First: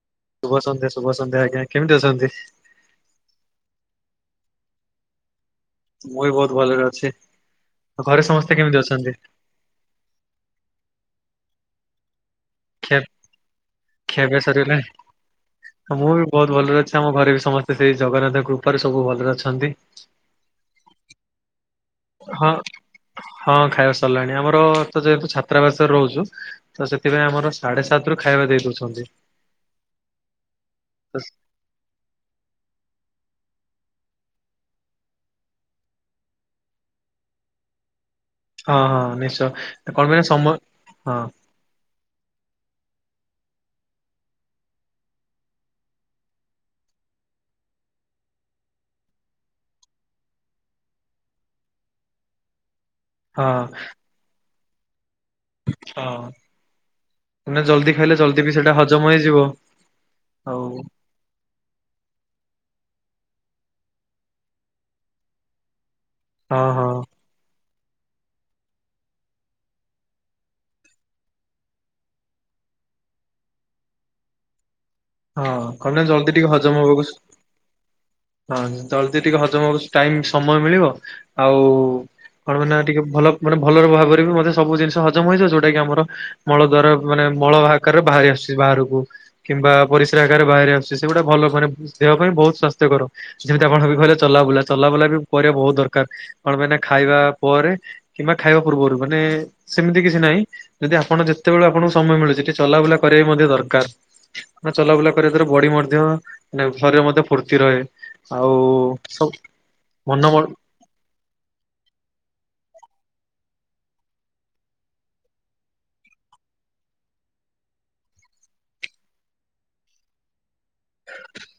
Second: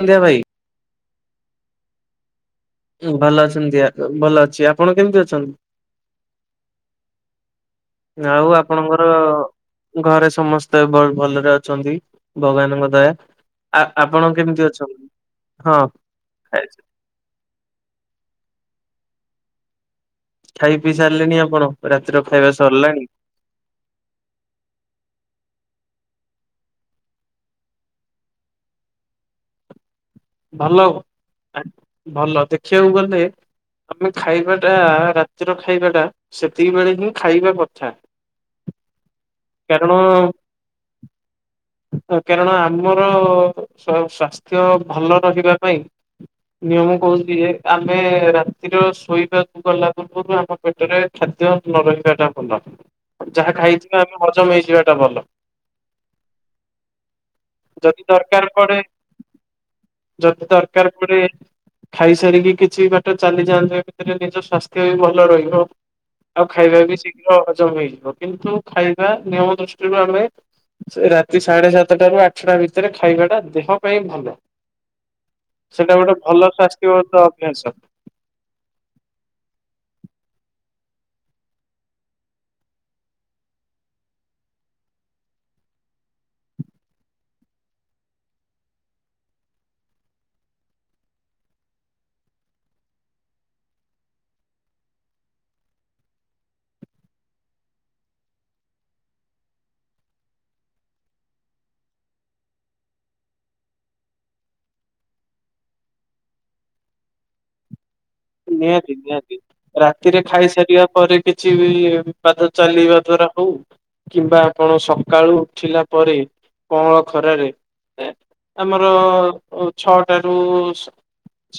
ସନ୍ଧ୍ୟା ଭାଇ ଶୁଭ ସନ୍ଧ୍ୟା ଶୁଭ ସନ୍ଧ୍ୟା ଆଜ୍ଞା କେମିତି ଅଛନ୍ତି? ଭଲ ଅଛନ୍ତି। ଭଲ ଅଛି । ଆପଣ କେମିତି ଅଛନ୍ତି? ମୁଁ ବି ବହୁତ ଭଲରେ ଅଛି। ଘରେ ଆଉ ସମସ୍ତେ କେମିତି ଆପଣଙ୍କର ଅଛନ୍ତି? ଘରେ ସମସ୍ତେ ଭଲରେ ଅଛନ୍ତି। ଭଗବାନଙ୍କ ଖିଆ ଦୟା ଆ ଆପଣ ଖିଆପିଆ କେମିତି ସରିଗଲାଣି? ଅଛନ୍ତି? ହଁ ମୁଁ ବି ବହୁତ ଖାଇ ଭଲରେ ଅଛି ଆମ ଘରେ ବି ସମସ୍ତେ ସେଇ ଜଗନ୍ନାଥ କୃପାରୁ ସବୁ ଭଲରେ ଅଛନ୍ତି। ଖାଇ ପିଇ ସାରିଲେଣିି ଆପଣ? ରାତିର ହଁ ଖାଇବା ସରିଲାଣି? ହଁ ଖାଇବା ସରିଲାଣି ଆମର ତ ଯେହେତୁ ଛାତ୍ରାବାସରେ ରହୁଚୁ ତ ସେଥିପାଇଁ ଆମର ସାଢେ ସାତ ରୁ ଖାଇବା ଦେଇ ଦଉଛନ୍ତି। ଭଲ ଭଲ ଦେଖିବାକୁ ଗଲେ। ଆମେ ଖାଇବାଟା ରାତିର ଖାଇବା ଟା ସେତିକି ବେଳେ ହିଁ ଖାଇବା କଥା। ହଁ ହଁ ନିଶ୍ଚୟ କାରଣ କଣ ପାଇଁ ନା ସମୟ ହଁ। କାରଣ ଆମର ସ୍ବାସ୍ଥ୍ୟ ଭଲ ରହିବା ପାଇଁ ନିୟମ କହୁଚି ଯେ ଆମେ ରାତିର ଶୋଇବାକୁ ଗଲା ପୂର୍ବରୁ ଆମ ପେଟରେ ଖାଦ୍ ଖାଦ୍ୟ ନ ରହିବାଟା ଭଲ। ହଁ ଯାହା ଖାଇଥିବେ ଆମେ ହଜମ ହେଇଯିବାଟା ଭଲ। ହଁ ମାନେ ଜଲ୍ଦି ଯଦି ଖାଇଲେ ଜଲଦି ଦରକାର ବି ସେଇଟା ପଡେ ହଜମ ହୋଇଯିବ। ଯଦି ଦରକାର ପଡେ ଖାଇ ସାରିକି କିଛି ବାଟ ଚାଲିଯାଆନ୍ତୁ ୟା ଭିତରେ ନିଜ ସ୍ବାସ୍ଥ୍ୟ ବି ଭଲ ରହିବ। ଆଉ ହଁ ଖାଇବା ହଁ ବି ଶୀଘ୍ର ହଜମ ହୋଇଯିବ। କିନ୍ତୁ ଖାଇବା ନିୟମ ଦୃଷ୍ଟିରୁ ଆମେ ସେ ରାତି ସାଢେ ସାତଟା ରୁ ଆଠଟା ଭିତରେ ଖାଇବାଟା ଦେହ ପାଇଁ ଭଲ। ହଁ ସେଇଟା କହିଲ ଗୋଟେ ଜଲଦି ଭଲ ଟିକେ ହଜମ ହବାକୁ ସ୍ୱାସ୍ଥ୍ୟଗତ ଅଭ୍ୟାସ ହଁ ତଦ ଟିକେ ହଜମ ଟାଇମ ସମୟ ମିଳିବ ଆଉ କଣ ମାନ ଟିକେ ଭଲ ମାନେ ଭଲ ଭାବରେ ବି ମୋତେ ସବୁ ଜିନିଷ ହଜମ ହେଇଯିବ ଯୋଉଟା କି ଆମର ମଳ ଦ୍ଵାରା ମାନେ ମଳ ଆକରେ ବାହାରି ଆସିୁଛି ବାହାରକୁ କିମ୍ବା ପରିସ୍ରା ଆକାରରେ ବାହାରେ ଆସୁ ସେଗୁଟା ଭଲ ମାନେ ଦେହ ପାଇଁ ବହୁତ ସଵାସ୍ଥ୍ୟର ଯେମିତି ଆପଣ ଭବ କିଲେ ଚଲାବୁଲା ଚଲା କରିବା ବହୁତ ଦରକାର କଣ ପାଇଁ ଖାଇବା ପରେ କିମ୍ବା ଖାଇବା ପୂର୍ବରୁ ମାନେ ସେ ତି କିଛି ନହିଁ ଯଦି ଆପଣ ଯେତେବେଳେ ଆପଣଙ୍କୁ ସମୟ ମିଳୁଛି ସେିକି ଚଲାବୁଲା କର ମଧ୍ୟ ଦରକାର। ନା ଚଲାବୁଲା କରିବା ଦଵାରା ବଡି ମଧ୍ୟ ଶରୀର ମଧ୍ୟ ଫୁର୍ତ୍ତି ରହେ। ଆଉ ନିହାତି ସବୁ ନିହାତି ରାତିରେ ମନ ହଁ ଖାଇସାରିବା ପରେ କିଛି ପାଦ ଚାଲିବା ଦ୍ଵାରା ହଉ କିମ୍ବା ଆପଣ ସକାଳୁ ଉଠିଲା ପରେ କଅଁଳ ଖରାରେ ଆମର ଛଅଟ ରୁ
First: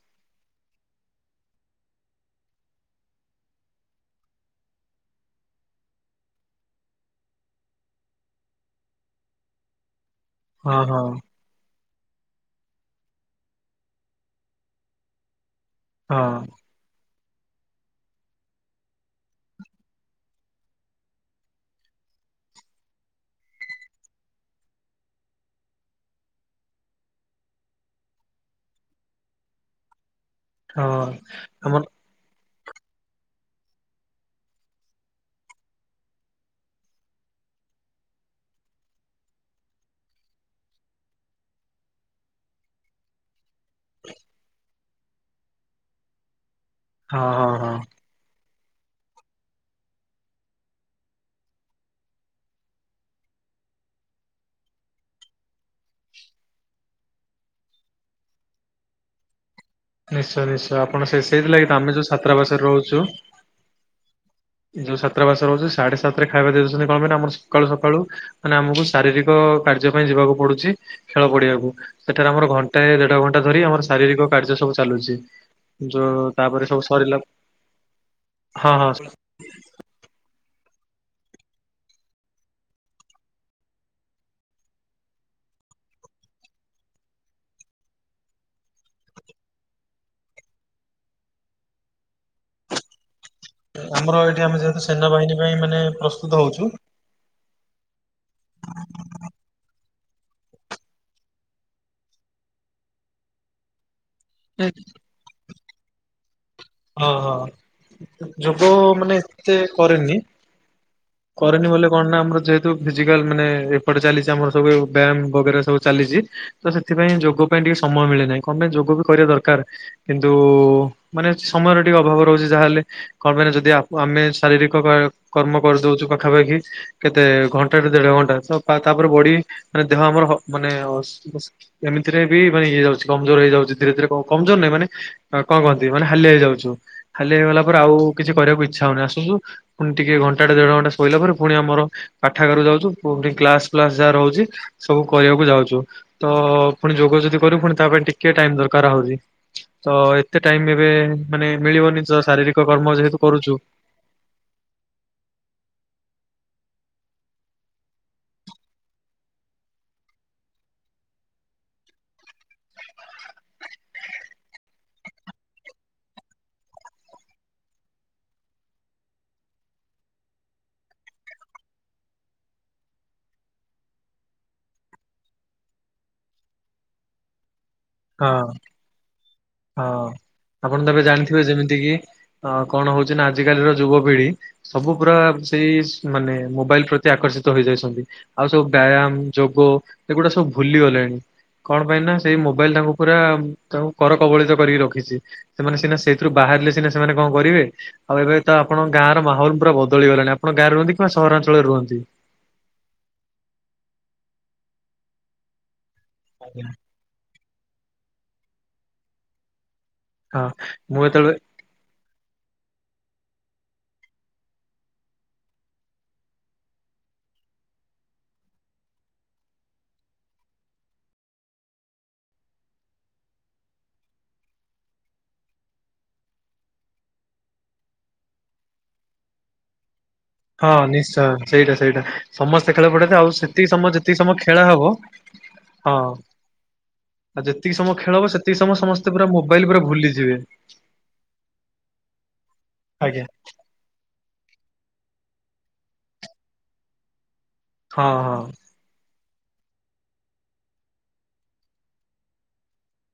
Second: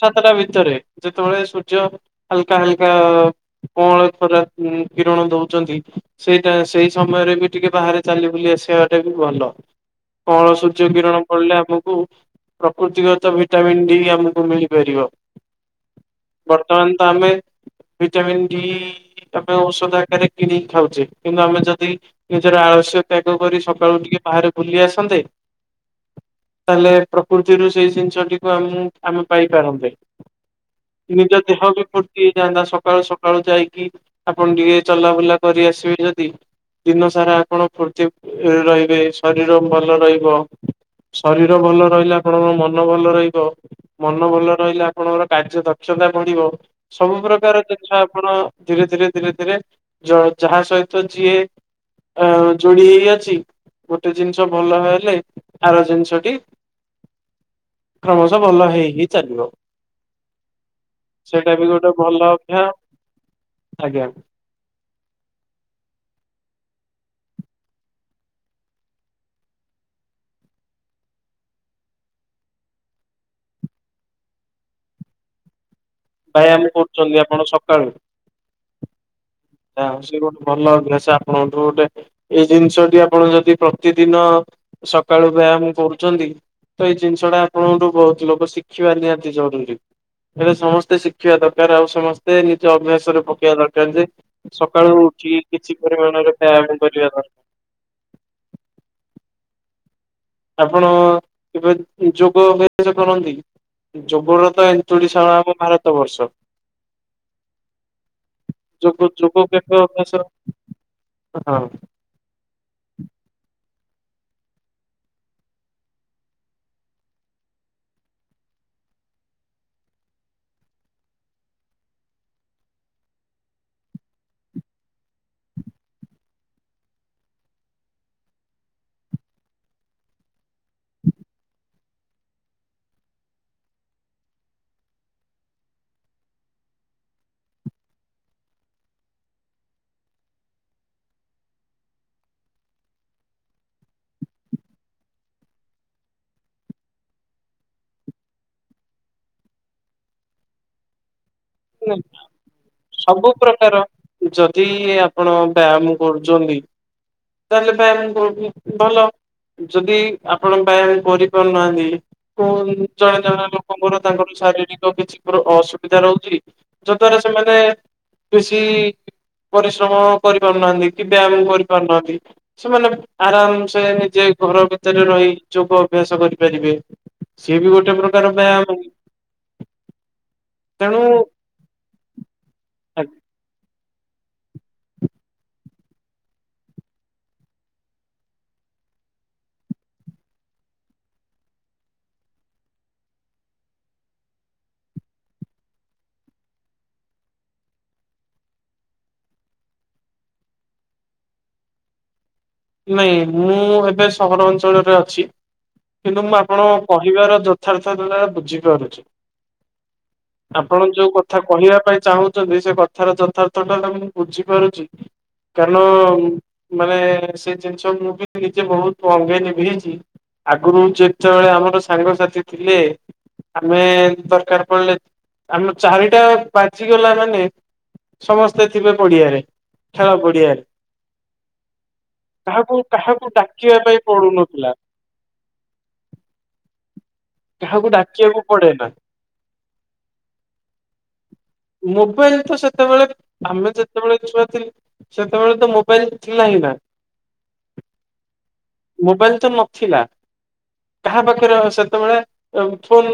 ସାତଟା ଭିତରେ ଯେତେବେଳେ ଯୋଉ ହଲକା ହଲକା। କଣ ଖରା କିରଣ ଦଉଛନ୍ତି ସେଇଟା ସେଇ ସମୟରେ ବି ଟିକେ ବାହାରେ ଚାଲି ବୁ ଆସ ସେବାଟା ବି ଭଲ କଳ ହଁ ସୂର୍ଯ୍ୟ ହଁ କିରଣ ପଡିଲେ ଆମକୁ ପ୍ରକୃତିଗତ ଭିଟାମିନ ଡି ଆମକୁ ମିଳିପାରିବ। ହଁ। ବର୍ତ୍ତମାନ ତ ଆମେ ଭିଟାମିନ୍ ଡି ଆମେ ଔଷଧ ଆକାରରେ କିଣିକି ଖାଉଛେ କିନ୍ତୁ ଆମେ ଯଦି ନିଜର ଆଳସ୍ୟ ତ୍ୟାଗ କରି ସକାଳୁ ଟିକେ ବାହାରେ ବୁଲି ଆସନ୍ତେ। ତାହେଲେ ପ୍ରକୃତିରୁ ସେଇ ଜିନିଷଟିକୁ ଆମେ ପାଇପାରନ୍ତେ। ନିଜ ଦେହ ଆମର ଫୁର୍ତ୍ତି ଯଆନ୍ତା ସକାଳୁ ସକାଳୁ ଯାଇକି ଆପଣ ଟିକେ ଚଲାବୁଲା କରି ଆସିବେ ଯଦି ଦିନ ସାରା ଆପଣ ଫୁର୍ତ୍ତି ରହିବେ ଶରୀର ଭଲ ରହିବ। ଶରୀର ଭଲ ରହିଲେ ଆପଣଙ୍କ ମନ ଭଲ ରହିବ। ମନ ଭଲ ରହିଲେ ଆପଣଙ୍କର କାର୍ଯ୍ୟ ଦକ୍ଷତା ବଢିବ ସବୁ ହଁ ହଁ ପ୍ରକାର ହଁ ଜିନିଷ ଆପଣ ଧୀରେ ଧୀରେ ଧୀରେ ଧୀରେ ଜ ଯାହା ସହିତ ଯିଏ ଆ ଜଡ଼ିଇ ଅଛି। ଗୋଟେ ଜିନିଷ ଭଲ ହେଲେ ଆର ଜିନିଷଟି କ୍ରମଶଃ ଭଲ ହେଇ ହିଇ ଚାଲିବ। ନିଶ୍ଚୟ ନିଶ୍ଚୟ ଆପଣ ସେ ସେଇଟା ବି ସେଇଥିଲାଗି ତ ଗୋଟେ ଆମେ ଯୋଉ ଭଲ ଅଭ୍ୟାସ ଛାତ୍ରାବାସରେ ରହୁଛୁ। ଆଜ୍ଞା। ଯୋଉ ଛାତ୍ରାବାସ ରହୁଛି ସାଢେ ସାତ ରେ ଖାଇବା ଦଉଛନ୍ତି କଣ ମାନେ ଆମର ସକାଳୁ ସକାଳୁ ମାନେ ଆମକୁ ଶାରୀରିକ କଯ୍ୟ ପାଇଁ ଯିବାକୁ ପଡୁଛି ଖେଳ ପଡିିବାକୁ ସେଠାରେ ଆମର ଘଣ୍ଟା ଦେଢ ଘଣ୍ଟା ଧରି ଆମ ଶାରୀର ସବୁ ଚାଲୁଛି ଯୋଉ ବ୍ୟାୟାମ ତାପରେ ସବୁ କରୁଛନ୍ତି ସରିଲା ଆପଣ ହଁ ହଁ। ଯଛି ଗୋଟେ ଭଲେସ ଆପଣଙ୍କଠୁ ଗୋଟେ ଏଇ ଜିନିଷଟି ଆପଣ ଯଦି ପ୍ରତିଦିନ ସକାଳୁ ବ୍ୟାୟାମ କରୁଛନ୍ତି। ତ ଏଇ ଜିନିଷ ଟା ଆପଣଙ୍କଠୁ ବହୁତ ଲୋକ ଶିଖିବା ନିହାତି ଜରୁରୀ। ହେଲେ ସମସ୍ତେ ଶିଖିବା ଦରକାର ଆଉ ସମସ୍ତେ ନିଜ ଅଭ୍ୟାସରେ ପକେଇବା ଦରକାର ଯେ ଆମର ଏଠି ଆମେ ଯେହେତୁ ସକାଳୁ ସେନାବାହିନୀ ଉଠିକି ପାଇଁ କିଛି ମାନେ ପ୍ରସ୍ତୁତ ପରିମାଣରେ ବ୍ୟାୟାମ କରିବା ଦରକାର। ହ ଆପଣ କେବେ ଯୋଗ ଅଭ୍ୟାସ କରନ୍ତି। ଯୁବର ତ ଏନ୍ତୁରିଶାଳ ଆମ ଭାରତ ବର୍ଷ। ହଁ ହଁ ଯୋଗ ମାନେ ଯୋଗ ଏତେ କେବେ ଅଭ୍ୟାସ କରେନି। କରେନି ହଁ ବ କଣ ନା ଆମର ଯେହେତୁ ଫିଜିକାଲ ମାନେ ସେଟେ ଚାଲିଛି ଆମର ସବୁ ବ୍ୟାୟାମ ବଗରା ସବୁ ଚାଲିଛି ତ ସେଥିପାଇଁ ଯୋଗ ପାଇଁ ଟିକେ ସମୟ ମିଳେନାହିଁମେ ଯ ବି କରିବା ଦରକାର କିନ୍ତୁ ମାନେ ସମୟର ଟିକେ ଅଭାବ ରହୁଛି ଯାହାହେଲେ କଣ ପାଇଁ ଯଦି ଆମେ ଶାରୀରିକ କର୍ମ କରିଦଉଛୁ କଖାପି କେତେ ଘଣ୍ଟା ଦେଢ ଘଣ୍ଟା ତାପରେ ବଢ ମାନେ ଦେହ ଆମର ମାନେ ଏମତିରେ ବି ମାନେ ଇଏ ଯାଉଛି କମଜୋର ହେଇଯାଉଛି ଧୀରେ ଧୀରେ କମଜୋର ନାହିଁ ମାନେ କଣ କହନ୍ତି ମାନେ ଖାଲି ହେଇଯାଉଛୁ ହାଲି ହେଇଗଲା ପରେ ଆଉ କିଛି କରିବାକୁ ଇଚଛା ହଉନି ଆସୁଛୁ ପୁଣି ଟିକେ ଘଣ୍ଟା ଟେ ଦେଢ ଘଣ୍ଟା ହେଲା ପରେ ପୁଣି ଆମର ପାଠାଗାର ଯାଉଛୁ ପୁଣି କ୍ଲାସ୍ ଫ୍ଲାସ ଯାହା ରହୁଛି ସବୁ କହିବାକୁ ଯାଉଚୁ। ତ ପୁଣି ଯୋଗ ଯଦି କରୁ ପୁଣି ତା ପାଇଁ ଟିକେ ଟାଇମ୍ ଦରକାର ହଉଚି। ତ ଏତେ ଟାଇମ୍ ଏ ମାନେ ମିଳିବନି ତ ଶାରୀରିକ କର୍ମ ଯେହେତୁ ସବୁ କରୁଛୁ ପ୍ରକାର ଯଦି ଆପଣ ବ୍ୟାୟାମ କରୁଚନ୍ତି ତାହାଲେ ବ୍ୟାୟମ କରୁଥିବେ ଭଲ। ଯଦି ଆପଣ ବ୍ୟାୟମ କରିପାରୁନାହାନ୍ତି କୋନ ଜଣେ ଜଣେ ଲୋକଙ୍କର ତାଙ୍କର ଶାରୀରିକ କିଛି ଧର ଅସୁବିଧା ରହୁଚି ଯଦ୍ଵାରା ସେମାନେ ବେଶୀ ପରିଶ୍ରମ କରିପାରୁନାହାନ୍ତି। କି ବ୍ୟାୟାମ କରିପାରୁନାହାନ୍ତି। ତି ସେମାନେ ଆରାମ ସେ ନିଜେ ଘର ଭିତରେ ରହି ଯୋଗ ଅଭ୍ୟାସ କରିପାରିବେ। ସିଏ ବି ଗୋଟେ ପ୍ରକାର ହଁ। ବ୍ୟାୟମ। ହଁ ଆପଣ ତେବେ ଜାଣିଥିବେ ଯେମିତି କିି ଅ, କଣ ହଉଚି ନା ଆଜିକାଲିର ଯୁବ ପିଢି ସବୁ ପୁରା ସେଇ ମାନେ ମୋବାଇଲ୍ ପ୍ରତି ଆକର୍ଷିତ ହେଇଯାଇଛନ୍ତି। ଆଉ ସବୁ ବ୍ୟାୟ ଆମ ଯୋଗ ଏଗୁଡା ସବୁ ଭୁଲି ଗଲେଣି। କଣ ପାଇଁ ନା ସେଇ ମୋବାଇଲ୍ ତାଙ୍କୁ ପୁରା ତାଙ୍କୁ କର କବଳିତ କରିକି ରଖିଛି। ସେମାନେ ସିନା ସେଇଥିରୁ ବାହାରିଲେ ସିନା ସେମାନେ କଣ କରିବେ। ଆଉ ଏବେ ତ ଆପଣ ଗାଁର ମାହଲ ପୁରା ବଦଳିଗଲାଣି। ଆପଣ ଗାଁରେ ରୁହନ୍ତି କିମ୍ବା ସହରାଞ୍ଚଳରେ ରୁହନ୍ତି। ନାଇଁ ମୁଁ ଏବେ ସହର ଅଞ୍ଚଳରେ ଅଛି। କିନ୍ତୁ ମୁଁ ଆଜ୍ଞା। ଆପଣଙ୍କ କହିବାର ଯଥାର୍ଥ ବୁଝିପାରୁଛି। ହଁ ଆପଣ ମୁଁ ଯୋଉ ଯେତେବେଳେ କଥା କହିବା ପାଇଁ ଚାହୁଁଚନ୍ତି ସେ କଥାର ଯଥା ଟୋଟାଲ ଟାକୁ ମୁଁ ବୁଝିପାରୁଚି କାରଣ ମାନେ ସେ ଜିନିଷ ମୁଁ ବି ନିଜେ ବହୁତ ଅଙ୍ଗେ ନିଭେଇଚି। ଆଗରୁ ଯେତେବେଳେ ଆମର ସାଙ୍ଗସାଥି ଥିଲେ। ଆମେ ଦରକାର ପଡିଲେ ଆମ ଚାରିଟା ବାଜିିଗଲା ମାନେ ସମସ୍ତେ ଥିବେ ପଡିଆରେ। ଖେଳ ପଡିଆରେ ହଁ ନିଶ୍ଚୟ ସେଇଟା ସେଇଟା। ସମସ୍ତେ କାହାକୁ ଖେଳ ପଡନ୍ତେ କାହାକୁ ଆଉ ସେତିକି ଡାକିବା ସମୟ ପାଇଁ ଯେତିକି ସମୟ ଖେଳ ପଡୁନଥିଲା। ହବ ହଁ ଆଉ ଯେତିକି କାହାକୁ ସମୟ ଖେଳ ହବ ଡାକିବାକୁ ସେତିକି ପଡେ ସମୟ ନା ସମସ୍ତେ ପୁରା ମୋବାଇଲ୍ ପୁରା ଭୁଲିଯିବେ। ମୋବାଇଲ୍ ତ ସେତେବେଳେ ଆଜ୍ଞା। ଆମେ ଯେତେବେଳେ ଛୁଆ ଥ ସେତେବେଳେ ତ ମୋବାଇଲ୍ ଥିଲା ହିଁ ନା। ହଁ, ହଁ। ମୋବାଇଲ୍ ତ ନଥିଲା। କାହା ପାଖରେ ସେତେବେଳେ ଏ ଫୋନ୍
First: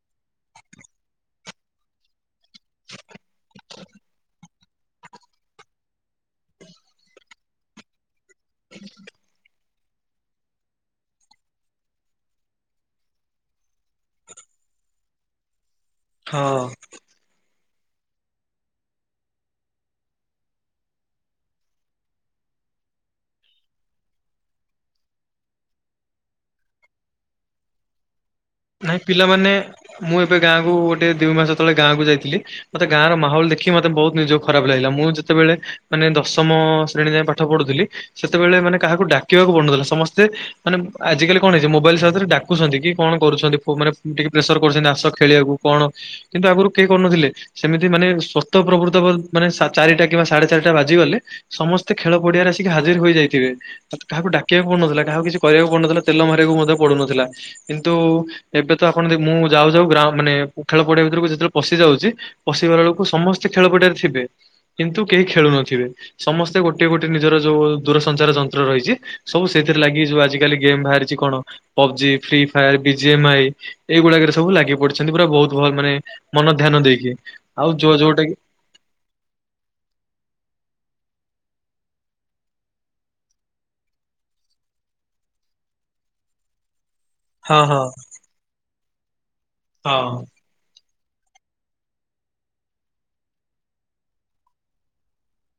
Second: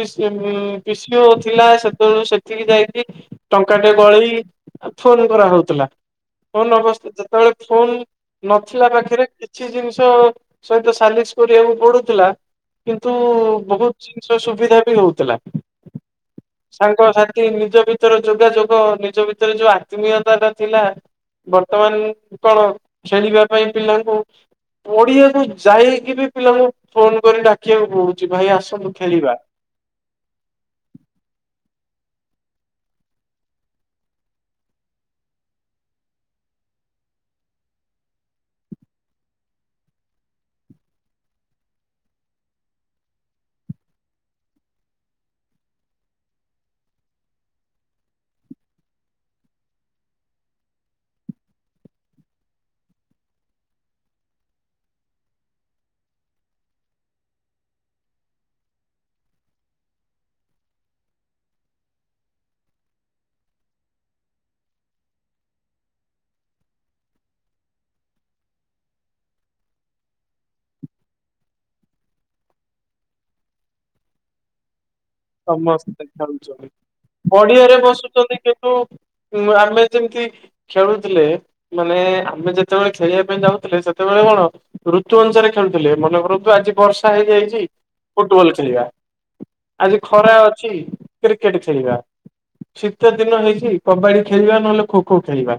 ପିସିଏ ଉଁ, ପିସିଓ ଥିଲା ସେତେବେଳୁ ସେ ଥିଲି ଯାଇଥିଲି ଟଙ୍କା ଟେ ଗଳେଇ ଆ, ଫୋନ୍ କରାହଉଥୁଲା। ଫୋନ୍ ଅବସ୍ ଯେତେବେଳେ ଫୋନ୍ ନଥିଲା ପାଖରେ କିଛି ଜିନିଷ ସହିତ ସାଲିସ କରିବାକୁ ପଡୁଥିଲା। କିନ୍ତୁ ବହୁତ ଜିନିଷ ସୁବିଧା ବି ହଉଥିଲା ହଁ। ସାଙ୍ଗସାଥି ନିଜ ଭିତରେ ଯୋଗାଯୋଗ। ନିଜ ଭିତରେ ଯୋଉ ଆତ୍ମୀୟତା ଟା ଥିଲା। ବର୍ତ୍ତମାନ କଣ ଖେଳିବା ପାଇଁ ପିଲାଙ୍କୁ ପଡିଆକୁ ଯାଇକି ବି ପିଲାଙ୍କୁ ଫୋନ୍ କରି ଡାକିବାକୁ ପଡୁଛି। ଭାଇ ଆସନ୍ତୁ ନାଇଁ ଖେଳିବା। ପିଲାମାନେ ମୁଁ ଏବେ ଗାଁକୁ ଗୋଟେ ଦି ମାସ ତଳେ ଗାଁକୁ ଯାଇଥିଲି। ମୋତେ ଗାଁ ର ମାହୋଲ ଦେଖି ମୋତେ ବହୁତ ନିଜକୁ ଖରାପ ଲାଗିଲା। ମୁଁ ଯେତେବେଳେ ମାନେ ଦଶମ ଶ୍ରେଣୀ ଯାଏଁ ପାଠ ପଢୁଥିଲି। ସେତେବେଳେ ମାନେ କାହାକୁ ଡାକିବାକୁ ପଡୁନଥିଲା ସମସ୍ତେ ମାନେ ଆଜିକାଲି କଣ ହେଇଚି ମୋ ମୋବାଇଲ୍ ସାଥିରେ ଡାକୁଛନ୍ତି କି କଣ କରୁଛନ୍ତି ପୁ-ମାନେ ଟିକେ ପ୍ରେସର୍ କରୁଚନ୍ତି ଆସ ଖେଳିବାକୁ କଣ। କିନ୍ତୁ ଆଗରୁ କେହି କରୁନଥିଲେ। ସେମିତି ମାନେ ସତ ପ୍ରଭୃତ ବୋଲ ମାନେ ଚାରିଟା କିମ୍ବା ସାଢେ ଚାରିଟା ବାଜି ଗଲେ ସମସ୍ତେ ଖେଳ ପଡିଆରେ ଆସିକି ହାଜିର ହୋଇଯାଇ ହୋଇଥିବେ। ଆ, କାହାକୁ ଡାକିବାକୁ ପଡୁନଥିଲା। କାହାକୁ କିଛି କରିବାକୁ ପଡୁନଥିଲା ତେଲ ମାରିବାକୁ ମଧ୍ୟ ପଡୁନଥିଲା। କିନ୍ ତୁ, ଏବେ ତ ଆପଣ ଦେ- ମୁଁ ଯାଉ ଯାଉ ଗ୍ରା ମାନେ ଉ, ଖେଳ ପଡିଆ ଭିତରକୁ ଯେତେବେଳେ ପଶି ଯାଉଚି ପଶିିବାର ବେଳକୁ ସମସ୍ତେ ଖେଳପଡିଆରେ ଥିବେ। କିନ୍ତୁ କେହି ଖେଳୁ ନଥିବେ। ସମସ୍ତେ ଗୋଟେ ଗୋଟେ ନିଜର ଯୋଉ ଦୂରସଞ୍ଚାର ଯନ୍ତ୍ର ରହିଛି ସବୁ ସେଥିରେ ଲାଗି ଯୋଉ ଆଜିକାଲି ଗେମ୍ ବାହାରିଛି କଣ PUBG, free fire, BGM I ଏଇଗୁଡାକରେ ସବୁ ଲାଗି ପଡି ତ ମସ୍ତ ତ ଖାଉଛ। ଦେଇକି ଆଉ ପଡିଆରେ ଯୋଉ ଯୋଉଟା କି ବସୁଛନ୍ତି କିନ୍ତୁ ଆମେ ଯେମିତି ଖେଳୁଥିଲେ ମାନେ ଆମେ ଯେତେବେଳେ ଖେଳିବା ପାଇଁ ଯାଉଥିଲେ ସେତେବେଳେ କଣ ଋତୁ ଅନୁସାରେ ଖେଳୁଥିଲେ, ମନେ କରନ୍ତୁ ଆଜି ବର୍ଷା ହଁ ହେଇଯାଇଛି ହଁ ଫୁଟବଲ ଖେଳିବା। ଆଜି ହଁ ଖରା ଅଛି। କ୍ରିକେଟ ଖେଳିବା ଶୀତ ଦିନ ହେଇଛି କବାଡି ଖେଳିବା ନହେଲେ ଖୋ ଖୋ ଖେଳିବା।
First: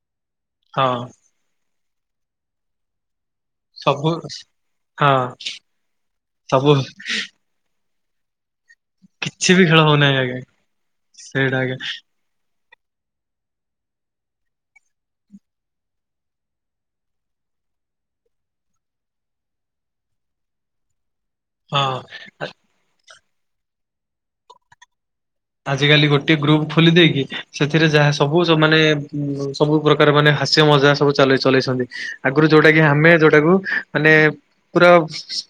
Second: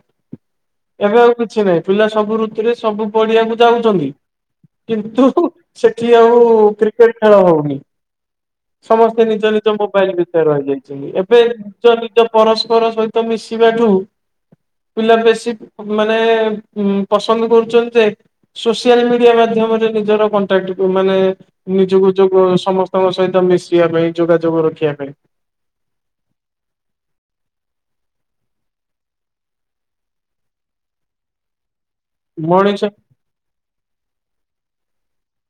ହଁ ଏବେ ଆଉ କିଛି ନାହିଁ ପିଲା ସବୁ ଋତୁରେ ସବୁ ପଡିଆକୁ ଯାଉଛନ୍ତି ସବୁ ହଁ କିନ୍ତୁ ସେଠି ଆଉ ସବୁ କ୍ରିକେଟ ଖେଳ ହଉନି। ସମସ୍ତେ ନିଜ କିଛି ବି ନିଜ ଖେଳ ମୋବାଇଲ ହଉନାହିଁ ଆଜ୍ଞା ଭିତରେ ରହିଯାଇଛନ୍ତି, ଏବେ ସେଇଟା ଆଜ୍ଞା ନିଜ ନିଜ ପରଶ୍ ପର ସହିତ ମିଶିବା ଠୁ ପିଲା ବେଶୀ ମାନେ ପସନ୍ଦ କରୁଛନ୍ତି ଯେ ସୋସିଆଲ ମିଡିଆ ମା ଆମର ନିଜର କଣ୍ଟାକ୍ଟ କୁ ମାନେ ନିଜକୁ ହଁ ଯୋଗ ସମସ୍ତଙ୍କ ସହିତ ମିଶିବା ପାଇଁ ଯୋଗାଯୋଗ ରଖିବା ପାଇଁ। ଆଜିକାଲି ଗୋଟେ ଗ୍ରୁପ ଖୋଲି ଦେଇକି ସେଥିରେ ଯାହା ସବୁ ମାନେ ସବୁ ପ୍ରକାର ମାନେ ହାସ୍ୟ ମଜା ସବୁ ଚଲେଇ-ଚଲେଇଛନ୍ତି, ଆଗରୁ ଯୋଉଟା କିି ମଣିଷ ଆମେ ଯୋଉଟାକୁ ମାନେ ପୁରା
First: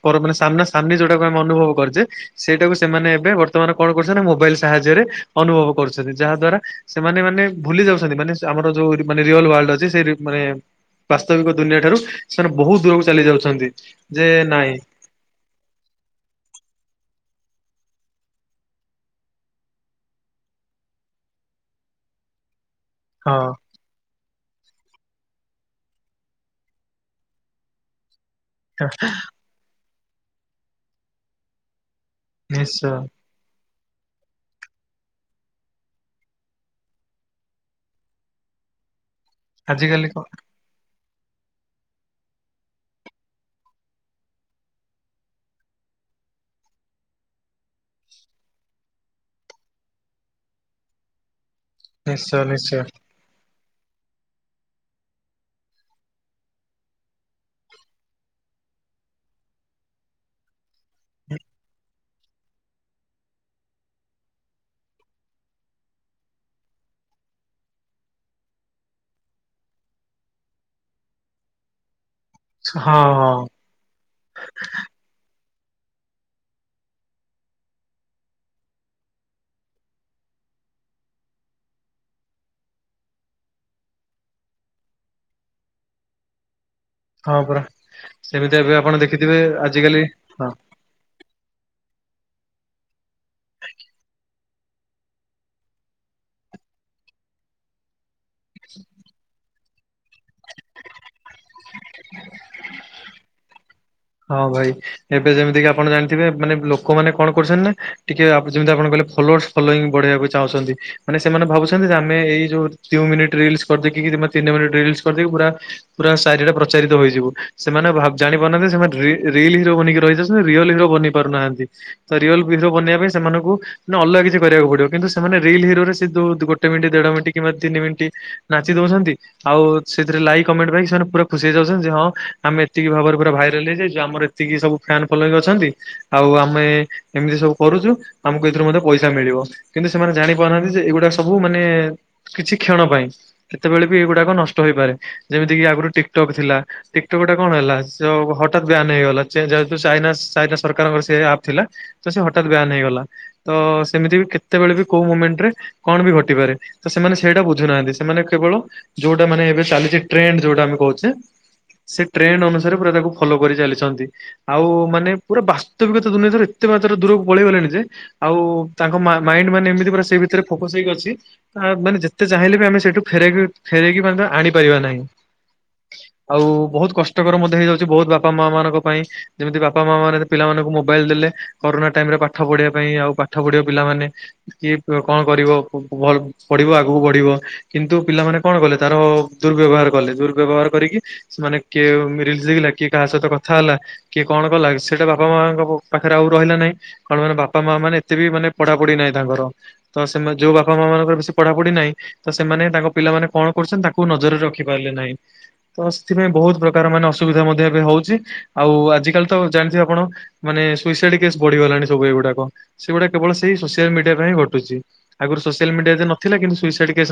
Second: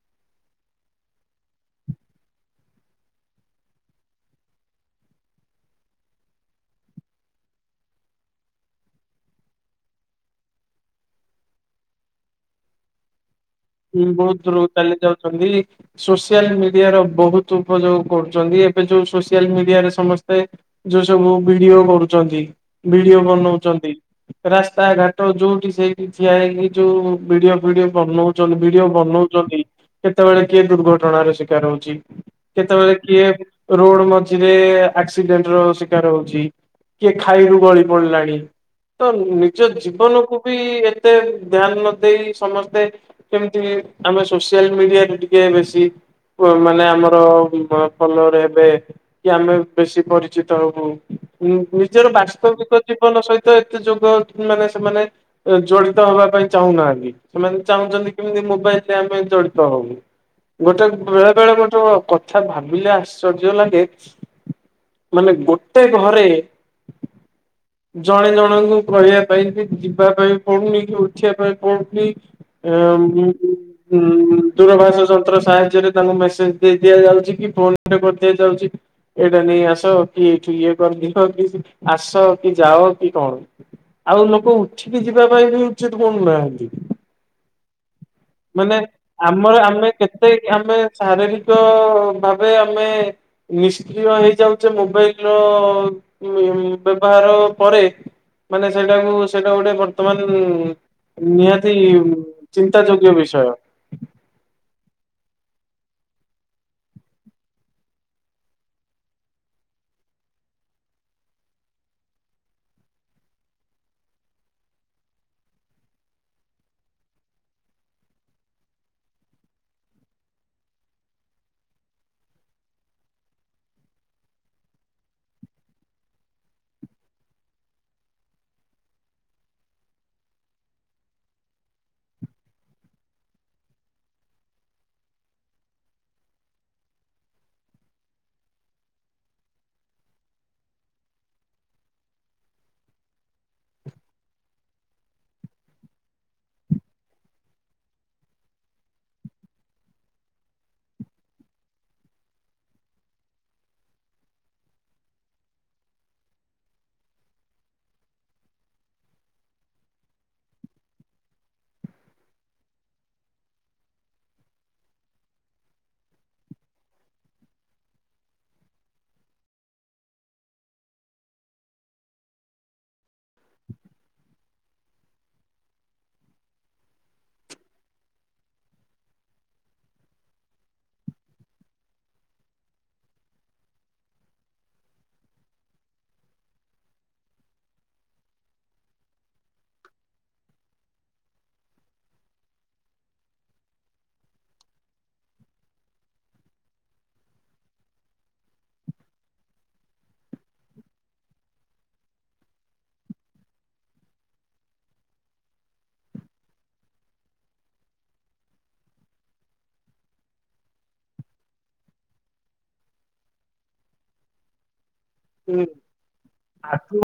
କରୁ ମାନେ ସାମ୍ନା ସାମ୍ନି ଯୋଉଟାକୁ ଆମେ ଅନୁଭବ କରିଛେ ସେଇଟାକୁ ସେମାନେ ଏବେ ବର୍ତ୍ତମାନ କଣ କରୁଛେ ନା ମୋବାଇଲ ସା ସାହାଯ୍ୟରେ ଅନୁଭବ କରୁଛନ୍ତି, ଯାହା ଦ୍ୱାରା ସେମାନେ ମାନେ ଭୁଲି ଯାଉଛନ୍ତି ମାନେ ସେ ଆମର ଯୋଉ ମାନେ ରିଅଲ ୱର୍ଲ୍ଡ । ସେ ମାନେ ବାସ୍ତବିକ ଦୁନିଆ ଠାରୁ ସେମାନେ ବହୁତ ଦୂରକୁ ଚାଲି ଯାଉ ବହୁତ ଦୂରକୁ ଚାଲି ଯାଉଛନ୍ତି, ସୋସିଆଲ ମିଡିଆ ର ବହୁତ ଉପଯୋଗ କରୁଛନ୍ତି, ଏବେ ଯୋଉ ସୋସିଆଲ ମିଡିଆରେ ସମସ୍ତେ ଯୋଉ ସବୁ ଭିଡିଓ କରୁଛନ୍ତି। ଭିଡିଓ ହଁ ବନଉଛନ୍ତି, ରାସ୍ତାଘାଟ ଯୋଉଠି ସେଇଠି ଠିଆ ହେଇକି ଯୋଉ ଭିଡିଓ ଫିଡିଓ ବନଉଛନ୍ତି, ଭିଡିଓ ବନଉଛନ୍ତି କେତେବେଳେ କିଏ ଦୁର୍ଘଟଣାର ଶିକାର ହଉଛି, ନିଶ୍ଚୟ କେତେବେଳେ କିଏ ରୋଡ ମଝିରେ ଆକ୍ସିଡେଣ୍ଟ ର ଶିକାର ହଉଛି। କିଏ ଖାଇରୁ ଗଳି ପଡିଲାଣି। ତ ନିଜ ଆଜିକାଲି କଣ ଜୀବନକୁୁ ବି ଏତେ ଧ୍ୟାନ ନ ଦେଇ ସମସ୍ତେ କେମିତି ଆମେ ସୋସିଆଲ ମିଡିଆରେ ଟିକେ ବେଶୀ ମାନେ ଆମର ଫଲୋୟର ହେବେ କି ଆମେ ବେଶୀ ପରିଚିତ ହବୁ। ଉଁ ନିଜର ନିଶ୍ଚୟ ନିଶ୍ଚୟ ବାସ୍ତବିକ ଜୀବନ ସହିତ ତ ଏତେ ଯୁଗ ମାନେ ସେମାନେ ଜଡିତ ହେବା ପାଇଁ ଚାହୁଁନାହାନ୍ତି, ସେମାନେ ଚାହୁଁଛନ୍ତି କେମିତି ମୋବାଇଲ ଆମେ ଯଡ଼ିତ ହବୁ। ଗୋଟେ ବେଳେ ବେଳେ ଗୋଟେ କଥା ଭାବିଲେ ଆଶ୍ଚର୍ଯ୍ୟ ଲାଗେ ମାନେ ଗୋଟେ ଘରେ ହ ଜଣେ ଜଣଙ୍କୁ କହିବା ପାଇଁ କି ଯିବା ପାଇଁ ପଡୁନି କି ଉଠିବା ପାଇଁ ପଡୁନି। ହଁ ହଁ। ଉ ଦୂରଭାଷ ଯନ୍ତ୍ର ସାହ ଯ୍ୟରେ ତାଙ୍କୁ ମେସେଜ ଦେଇ ଦିଆଯାଉଛି କି ଫୋନ ରେ କହିଦିଆଯାଉଛି କି ଏଇଟା ନେଇ ଆସ କି ଏଠୁ ଇ କରିଦିଅ କି ଆସ କି ଯାଅ କି କଣ। ଆଉ ଲୋକ ଉଠିକି ଯିବା ପାଇଁ ବି ଉଚିତ ମଣୁ ନାହାନ୍ତି। ହଁ ପରା। ସେମିତି ଏବେ ମାନେ ଆପଣ ଦେଖିଥିବେ ଆମର ଆମେ ଆଜିକାଲି କେତେ ହଁ ଆମେ ଚାରିର ର ଭାବେ ଆମେ ନିଷ୍କ୍ରିୟ ହେଇଯାଉଛେ ମୋବାଇଲ ର ବ୍ୟବହାର ପରେ। ମାନେ ସେଇଟାକୁ ସେଇଟା ଗୋଟେ ବର୍ତ୍ତମାନ ନି-ନିହାତି ଚିନ୍ତା ଯୋଗ୍ୟ ବିଷୟ। ହଁ ଭାଇ ଏବେ ଯେମିତି କି ଆପଣ ଜାଣିଥିବେ ମାନେ ଲୋକ ମାନେ କଣ କରୁଛନ୍ତି ନା ଟିକେ ଯେମିତି ଆପଣ କହିଲେ ଫୋଲୋର୍ସ ଫୋଲୋଇଂ ବଢେଇବାକୁ ଚାହୁଛନ୍ତି, ମାନେ ସେମାନେ ଭାବୁଛନ୍ତି ଯେ ଆମେ ଏଇ ଯୋଉ ଦୁଇ ମିନିଟ ରିଲଶ୍ କରିଦେଇକି କି ତିନି ମିନିଟ୍ ରିଲସ୍ କରିଦେଇକି ପୁରା ପୁରା ଚାରି ଆଡ଼େ ପ୍ରଚାରିତ ହୋଇଯିବୁ, ସେମାନେ ଭା-ଜାଣି ପାରୁନାହାନ୍ତି ସେମାନେ ରିଲ ରିଲ୍ ହିରୋ ବନିକି ରହି ଯାଉଛନ୍ତି ରିଅଲ ହିରୋ ବନି ପାରୁନାହାନ୍ତି, ତ ରିଅଲ ହିରୋ ବନେଇବା ପାଇଁ ସେମାନଙ୍କୁ ଅଲଗା କିଛି କରିବାକୁ ପଡିବ, କିନ୍ତୁ ସେମାନେ ରିଲ ହିରୋରେ ସେ ଯଉ ଗୋଟେ ମିନିଟ ଦେଢ ମିନିଟ କିମ୍ବା ତିନି ମିନିଟ ନାଚି ଦଉଛନ୍ତି ଆଉ ସେଥି ଲାଇ କମଣ୍ଟମାନେ ପୁରା ଖୁସି ହେଇ ଯାଉଛନ୍ତି ହଁ ଆମେ ଏତିକି ଭାବରେ ଭାଇରାଲ ଡେଲିରେ ଯାଇଚ ଆମର ଏତିକି ସବୁ ଫିଆୟନ୍ ଫଲସ ଅଛନ୍ତି ଆଉ ଆମେ ଏମିତି ସବୁ କରୁଛୁ ଆମକୁ ଏତ ଏଥିରୁ ମଧ୍ୟ୍ୟ ପଇସା ମିଳିବ କିନ୍ତୁ ସେମାନେ ଜାଣି ପାରୁନାହାନ୍ତି ଯେ ଏଇଗୁଡା ସବୁ ମାନେ କିଛି କ୍ଷଣ ପାଇଁ। କେତେବେଳେ ବି ଏଗୁଡାକ ନଷ୍ଟ ହେଇପାରେ ଯେମିତିକ ଆଗରୁ ଟିକଟକ୍ ଥିଲା ଟିକଟକ୍ ଟା କଣ ହେଲା ହଠା ଯାଆ ମେହେଇ ଗଲା ଚେନେଜାଥୁ ଚାଇନା ଚାଇନା ସରକାରଙ୍କ ରସେ ସୋଇ ଆପେ ଥିଲା ହଟା ବ୍ୟାନେ ହୋଇଗଲା ତ ତ ସେମିତି ବି କେତେବେଳେ ବି କୋଉ ମୁମେଣ୍ଟ ରେ କଣ ବି ଘଟିପାରେ ତ ସେମାନେ ସେଇଟା ବୁଝୁନାହାନ୍ତି ସେମାନେ କେବଳ ଯେଉଟା ମନେଏବେ ଚାଲିଛି ଟ୍ରେଡେ ଜୋଉଟା କୌଚେ ଟ୍ରେଡେ ଅନୁସା ପୁରା ତାକୁ ଫଲୋ କରି ଚାଲିଛନ୍ତି ଆଉ ମାନେ ପୁରା ବାସ୍ତବିକତା ଦୁନିଆରେ ଏତେ ମାତ୍ରାରେ ଦୂରକୁ ପଳେଇଗଲେଣି ଯେ ଆଉ ତାଙ୍କ ମାଇଣ୍ଡି ମାନେ ଏମିତି ପୁରା ସେଇ ଭିତରେ ଫୋକସ ହେଇକି ଅଛି ମାନେ ଯେତେ ଚାହିଁଲେ ବି ଆମେ ସେଇଠୁ ଫେରି ଫେରେ ଫେରକି ମଧ୍ୟ୍ୟ ଆଣି ପାରିବା ନାହିଁ ଆଉ ବହୁତ କଷ୍ଟକର ମଧ୍ୟ ହେଇଯାଉଛି। ବୋତ ବାପା ମା ମଙ୍କନ ପାଇଁ ଯେମତି ବାପା ମା ମାନେ ପିଲମାନଙ୍କୁ ମୋବାଇଲି ଦେଲେ କରୋନା ଟାଇମିରେ ପାଠ ପଢିବା ପାଇଁ ଆଉ ପାଠ ପଢିବା ପିଲାମାନେ କିଏ କଣ କରିବ ପଢିବ ଆଗକୁ ବଢିବ କିନ୍ତୁ ପିଲାମାନେ କଣ କଲେ ତାର ଦୁର୍ବ୍ୟବହାର କଲେ ଦୁର୍ବ୍ୟବହାର କରିକି ସେମାନେ କେ ରିଲିଯି କିଏ କାହା ସହିତ କଥା ହେଲା। କିଏ କଣ କଲା। ସେଟା ବାପା ମାଙ୍କ ପ ପାଖରେ ଆଉ ରହିଲା ନାହିଁ। କଣ ମାନେ ବାପା ମା ମାନେ ଏତେ ବି ମାନେ ପଢା ପଢି ନାହିଁ ତାଙ୍କର ତ ସେ ଯୋଉ ବାପା ମା ମଙ୍କର ବ ପଢା ପଢି ନାହିଁ ତ ସେମାନେ ହିଁ ତା ତାଙ୍କ ପିଲାମାନେ କଣ କରୁଚନ୍ତି। ତାଙ୍କୁ ନଜରରେ ରଖି ପାରିଲେ ନାହିଁ। ତ ସେଥିପାଇଁ ବୋହୁତ ପ୍ରକାର ମାନେ ଅସୁବିଧା ମଧ୍ୟ ଏବେ ହୋଉଚି ଆଉ ଆଜିିକାଲି ତ ଜାଣିଥିବେ ଆପଣ ମାନେ ସୁଇସାଇଡ କେସ୍ ବଢିଗଲାଣି ସବୁ ଏଗୁଡାକ। ସେଗୁଡା କେବଳ ସେ ସୋସିଆଲ ମିଡିଆ ପାଇଁ ଘଟୁଚି ଆଗରୁ ସୋସିଆଲ ମିଡିଆ ଯେ ନଥିଲା କିନ୍ତୁ ସୁଇସାଇଡ୍ ଆଖି କେସ ନ